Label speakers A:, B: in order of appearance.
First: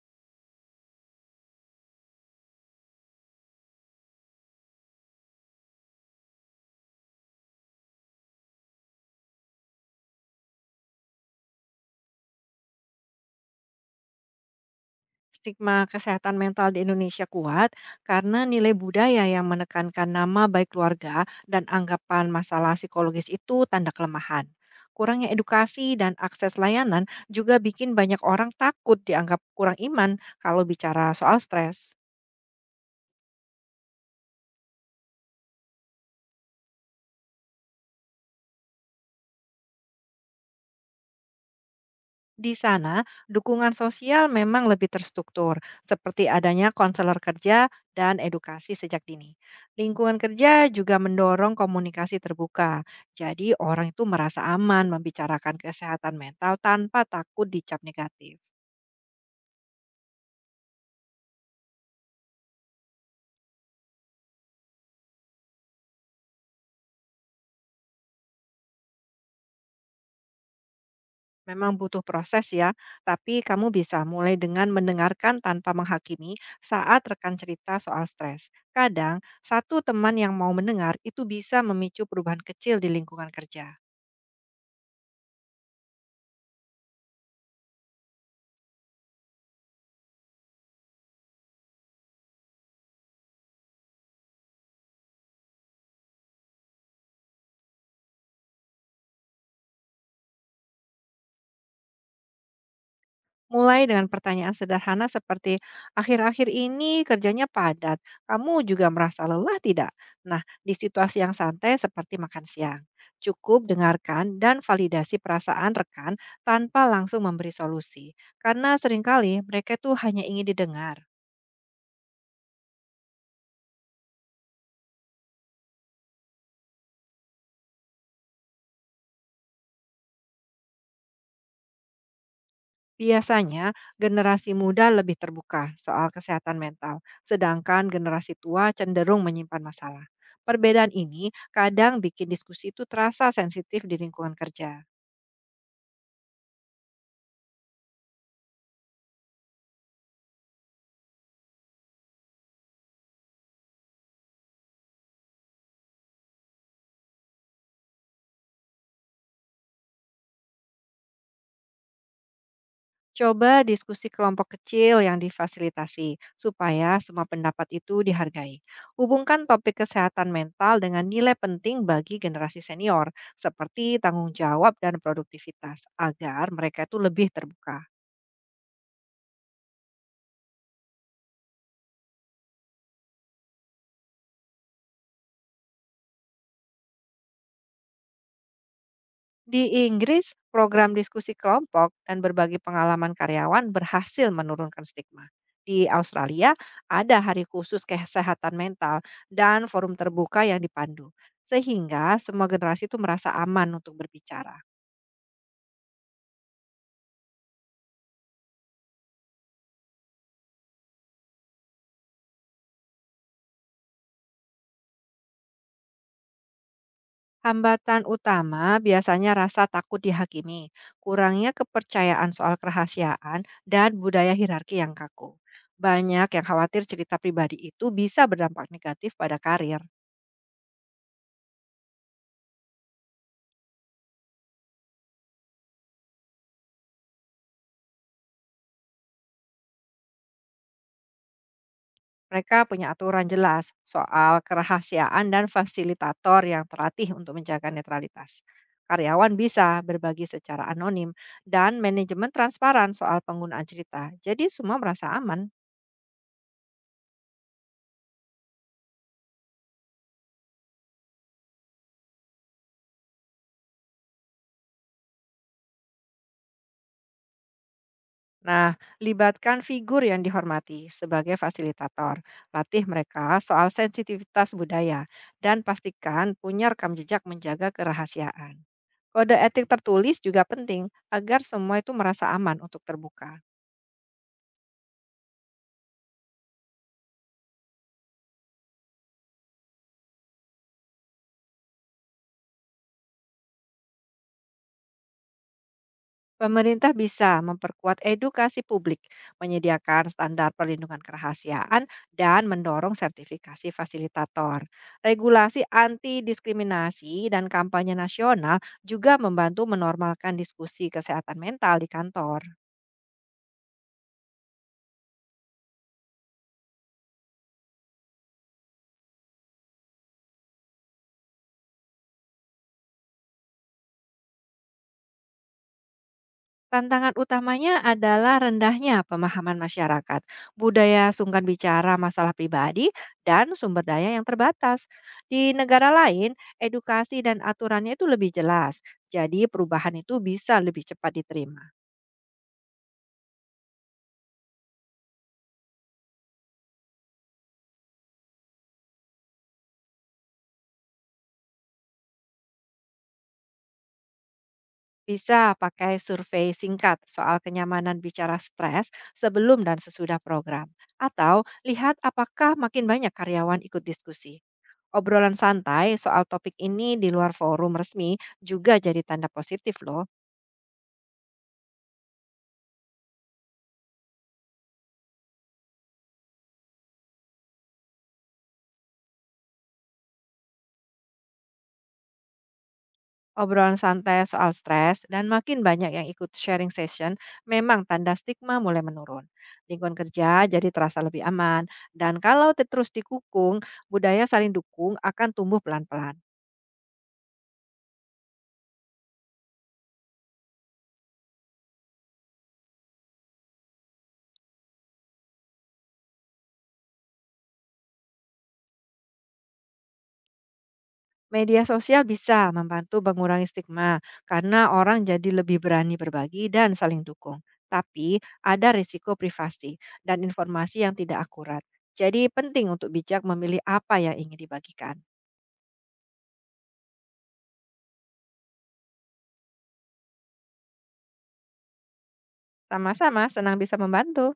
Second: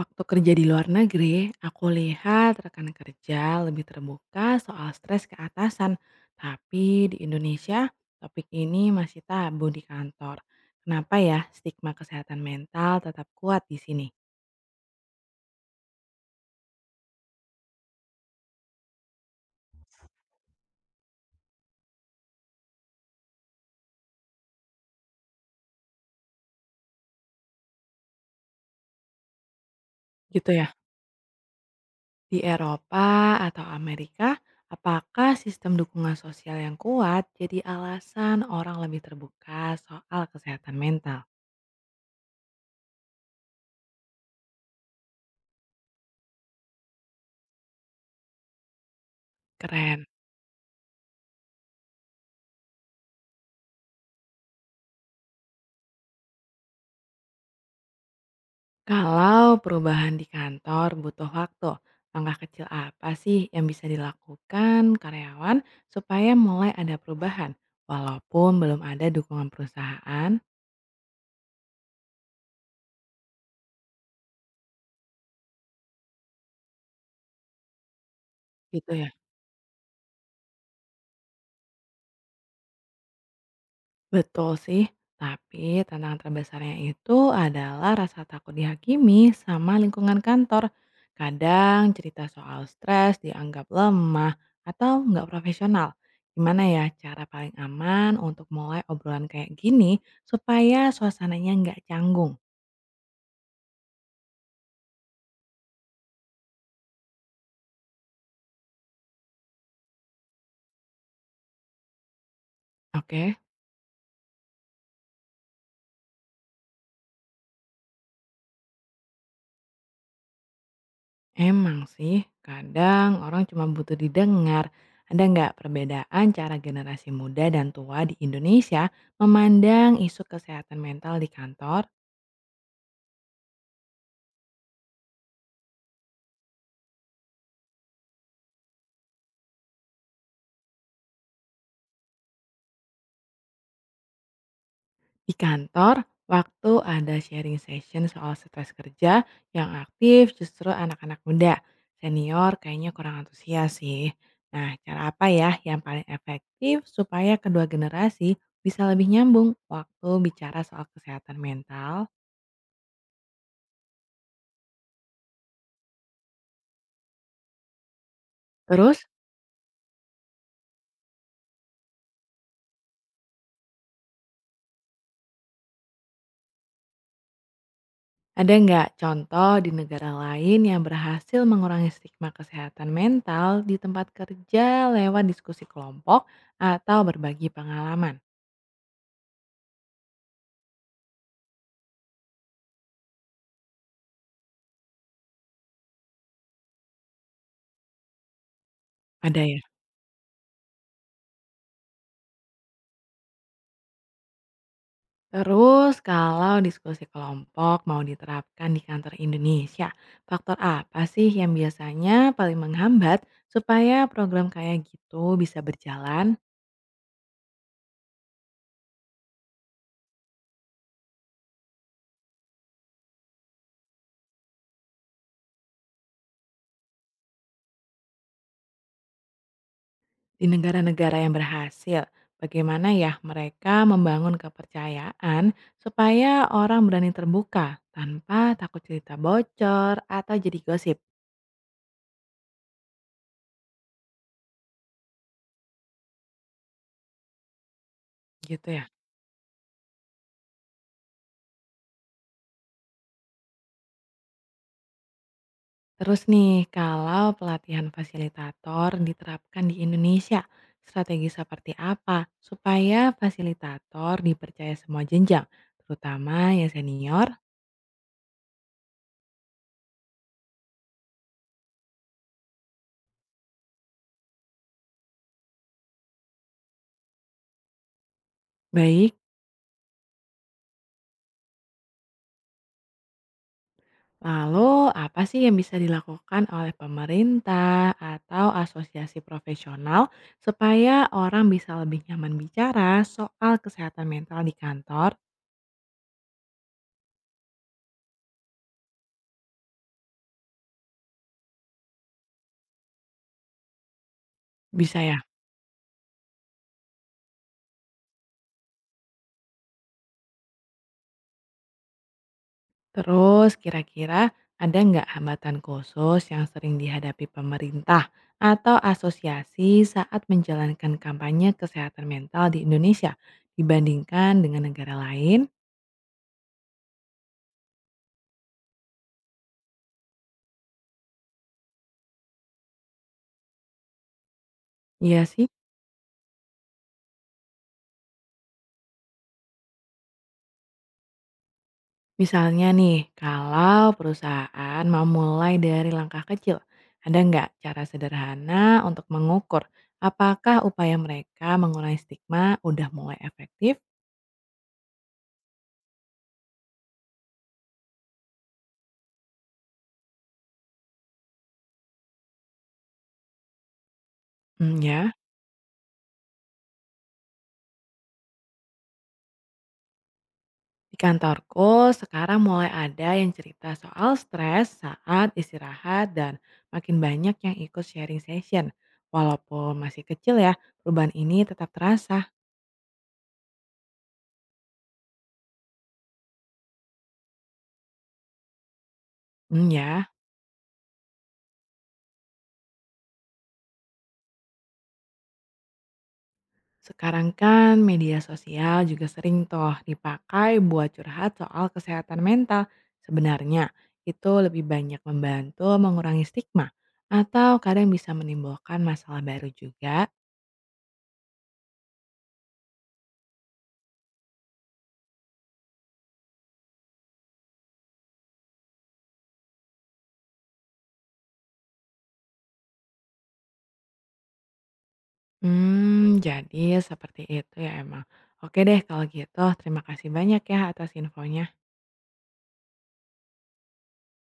A: Waktu kerja di luar negeri, aku lihat rekan kerja lebih terbuka soal stres ke atasan. Tapi di Indonesia, topik ini masih tabu di kantor. Kenapa ya stigma kesehatan mental tetap kuat di sini?
B: Stigma kesehatan mental di Indonesia kuat karena nilai budaya yang menekankan nama baik keluarga dan anggapan masalah psikologis itu tanda kelemahan. Kurangnya edukasi dan akses layanan juga bikin banyak orang takut dianggap kurang iman
A: Gitu
B: kalau
A: ya.
B: bicara soal stres.
A: Di Eropa atau Amerika, apakah sistem dukungan sosial yang kuat jadi alasan orang lebih terbuka soal kesehatan mental?
B: Di sana, dukungan sosial memang lebih terstruktur, seperti adanya konselor kerja dan edukasi sejak dini.
A: Keren.
B: Lingkungan kerja juga mendorong komunikasi terbuka, jadi orang itu merasa aman membicarakan kesehatan mental tanpa takut dicap negatif.
A: Kalau perubahan di kantor butuh waktu, langkah kecil apa sih yang bisa dilakukan karyawan supaya mulai ada perubahan walaupun belum ada dukungan perusahaan?
B: Memang butuh proses ya, tapi kamu bisa mulai dengan mendengarkan tanpa menghakimi saat rekan cerita soal stres.
A: Gitu ya.
B: Kadang, satu teman yang mau mendengar itu bisa memicu perubahan kecil di lingkungan kerja.
A: Betul sih, tapi tantangan terbesarnya itu adalah rasa takut dihakimi sama lingkungan kantor. Kadang cerita soal stres dianggap lemah atau nggak profesional. Gimana ya cara paling aman untuk mulai obrolan kayak gini supaya suasananya nggak canggung?
B: Mulai dengan pertanyaan sederhana seperti, akhir-akhir ini kerjanya padat, kamu juga merasa lelah tidak? Nah, di situasi yang santai seperti makan siang.
A: Oke,
B: Cukup dengarkan dan validasi perasaan rekan tanpa langsung memberi solusi. Karena seringkali mereka itu hanya ingin didengar.
A: emang sih kadang orang cuma butuh didengar. Ada nggak perbedaan cara generasi muda dan tua di Indonesia memandang isu kesehatan mental di kantor?
B: Biasanya generasi muda lebih terbuka soal kesehatan mental, sedangkan generasi tua cenderung menyimpan masalah. Perbedaan ini kadang bikin diskusi itu terasa sensitif di lingkungan kerja.
A: Di kantor, waktu ada sharing session soal stres kerja, yang aktif justru anak-anak muda. Senior kayaknya kurang antusias sih. Nah, cara apa ya yang paling efektif supaya kedua generasi bisa lebih nyambung waktu bicara soal kesehatan mental?
B: Coba diskusi kelompok kecil yang difasilitasi, supaya semua pendapat itu dihargai.
A: Terus,
B: Hubungkan topik kesehatan mental dengan nilai penting bagi generasi senior, seperti tanggung jawab dan produktivitas, agar mereka itu lebih terbuka.
A: ada nggak contoh di negara lain yang berhasil mengurangi stigma kesehatan mental di tempat kerja lewat diskusi kelompok atau berbagi pengalaman?
B: Di Inggris, program diskusi kelompok dan berbagi pengalaman karyawan berhasil menurunkan stigma. Di Australia, ada hari khusus kesehatan mental
A: Ada ya?
B: dan forum terbuka yang dipandu, sehingga semua generasi itu merasa aman untuk berbicara.
A: Terus kalau diskusi kelompok mau diterapkan di kantor Indonesia, faktor apa sih yang biasanya paling menghambat supaya program kayak gitu bisa berjalan
B: Hambatan utama biasanya rasa takut dihakimi, kurangnya kepercayaan soal kerahasiaan, dan budaya hierarki yang kaku. Banyak yang khawatir cerita pribadi itu bisa berdampak negatif pada karir.
A: di negara-negara yang berhasil? Bagaimana ya mereka membangun kepercayaan supaya orang berani terbuka tanpa takut cerita bocor atau jadi gosip
B: Mereka punya aturan jelas soal kerahasiaan dan fasilitator yang terlatih untuk menjaga netralitas.
A: gitu ya?
B: Karyawan bisa berbagi secara anonim dan manajemen transparan soal penggunaan cerita. Jadi semua merasa aman.
A: Terus nih, kalau pelatihan fasilitator diterapkan di Indonesia, strategi seperti apa supaya fasilitator dipercaya semua jenjang, terutama yang senior?
B: Nah, libatkan figur yang dihormati sebagai fasilitator. Latih mereka soal sensitivitas budaya dan pastikan punya rekam jejak menjaga kerahasiaan.
A: Baik,
B: Kode etik tertulis juga penting agar semua itu merasa aman untuk terbuka.
A: lalu apa sih yang bisa dilakukan oleh pemerintah atau asosiasi profesional supaya orang bisa lebih nyaman bicara soal kesehatan mental di kantor?
B: Pemerintah bisa memperkuat edukasi publik, menyediakan standar perlindungan kerahasiaan, dan mendorong sertifikasi fasilitator.
A: Bisa ya.
B: Regulasi anti diskriminasi dan kampanye nasional juga membantu menormalkan diskusi kesehatan mental di kantor.
A: Terus kira-kira ada nggak hambatan khusus yang sering dihadapi pemerintah atau asosiasi saat menjalankan kampanye kesehatan mental di Indonesia dibandingkan dengan negara lain?
B: Tantangan utamanya adalah rendahnya pemahaman masyarakat, budaya sungkan bicara masalah pribadi, dan sumber daya yang terbatas.
A: Iya
B: Di
A: sih,
B: negara lain, edukasi dan aturannya itu lebih jelas, jadi perubahan itu bisa lebih cepat diterima.
A: misalnya nih kalau perusahaan mau mulai dari langkah kecil, ada nggak cara sederhana untuk mengukur apakah upaya mereka mengurangi stigma udah mulai efektif?
B: Bisa pakai survei singkat soal kenyamanan bicara stres sebelum dan sesudah program, atau lihat apakah makin banyak karyawan ikut diskusi.
A: Hmm, ya.
B: Obrolan santai soal topik ini di luar forum resmi juga jadi tanda positif, loh.
A: Di kantorku sekarang mulai ada yang cerita soal stres saat istirahat dan makin banyak yang ikut sharing session. Walaupun masih kecil ya, perubahan ini tetap terasa.
B: Obrolan santai soal stres dan makin banyak yang ikut sharing session memang tanda stigma mulai menurun.
A: Hmm
B: Lingkungan
A: ya,
B: kerja jadi terasa lebih aman dan kalau terus dikukung, budaya saling dukung akan tumbuh pelan-pelan.
A: sekarang kan media sosial juga sering toh dipakai buat curhat soal kesehatan mental. Sebenarnya itu lebih banyak membantu mengurangi stigma atau kadang bisa menimbulkan masalah baru juga.
B: Media sosial bisa membantu mengurangi stigma karena orang jadi lebih berani berbagi dan saling dukung. Tapi ada risiko privasi dan informasi yang tidak akurat. Jadi penting untuk bijak memilih apa yang ingin dibagikan.
A: Hmm, jadi seperti itu ya emang. Oke deh kalau gitu terima kasih banyak ya atas infonya.
B: Sama-sama senang bisa membantu.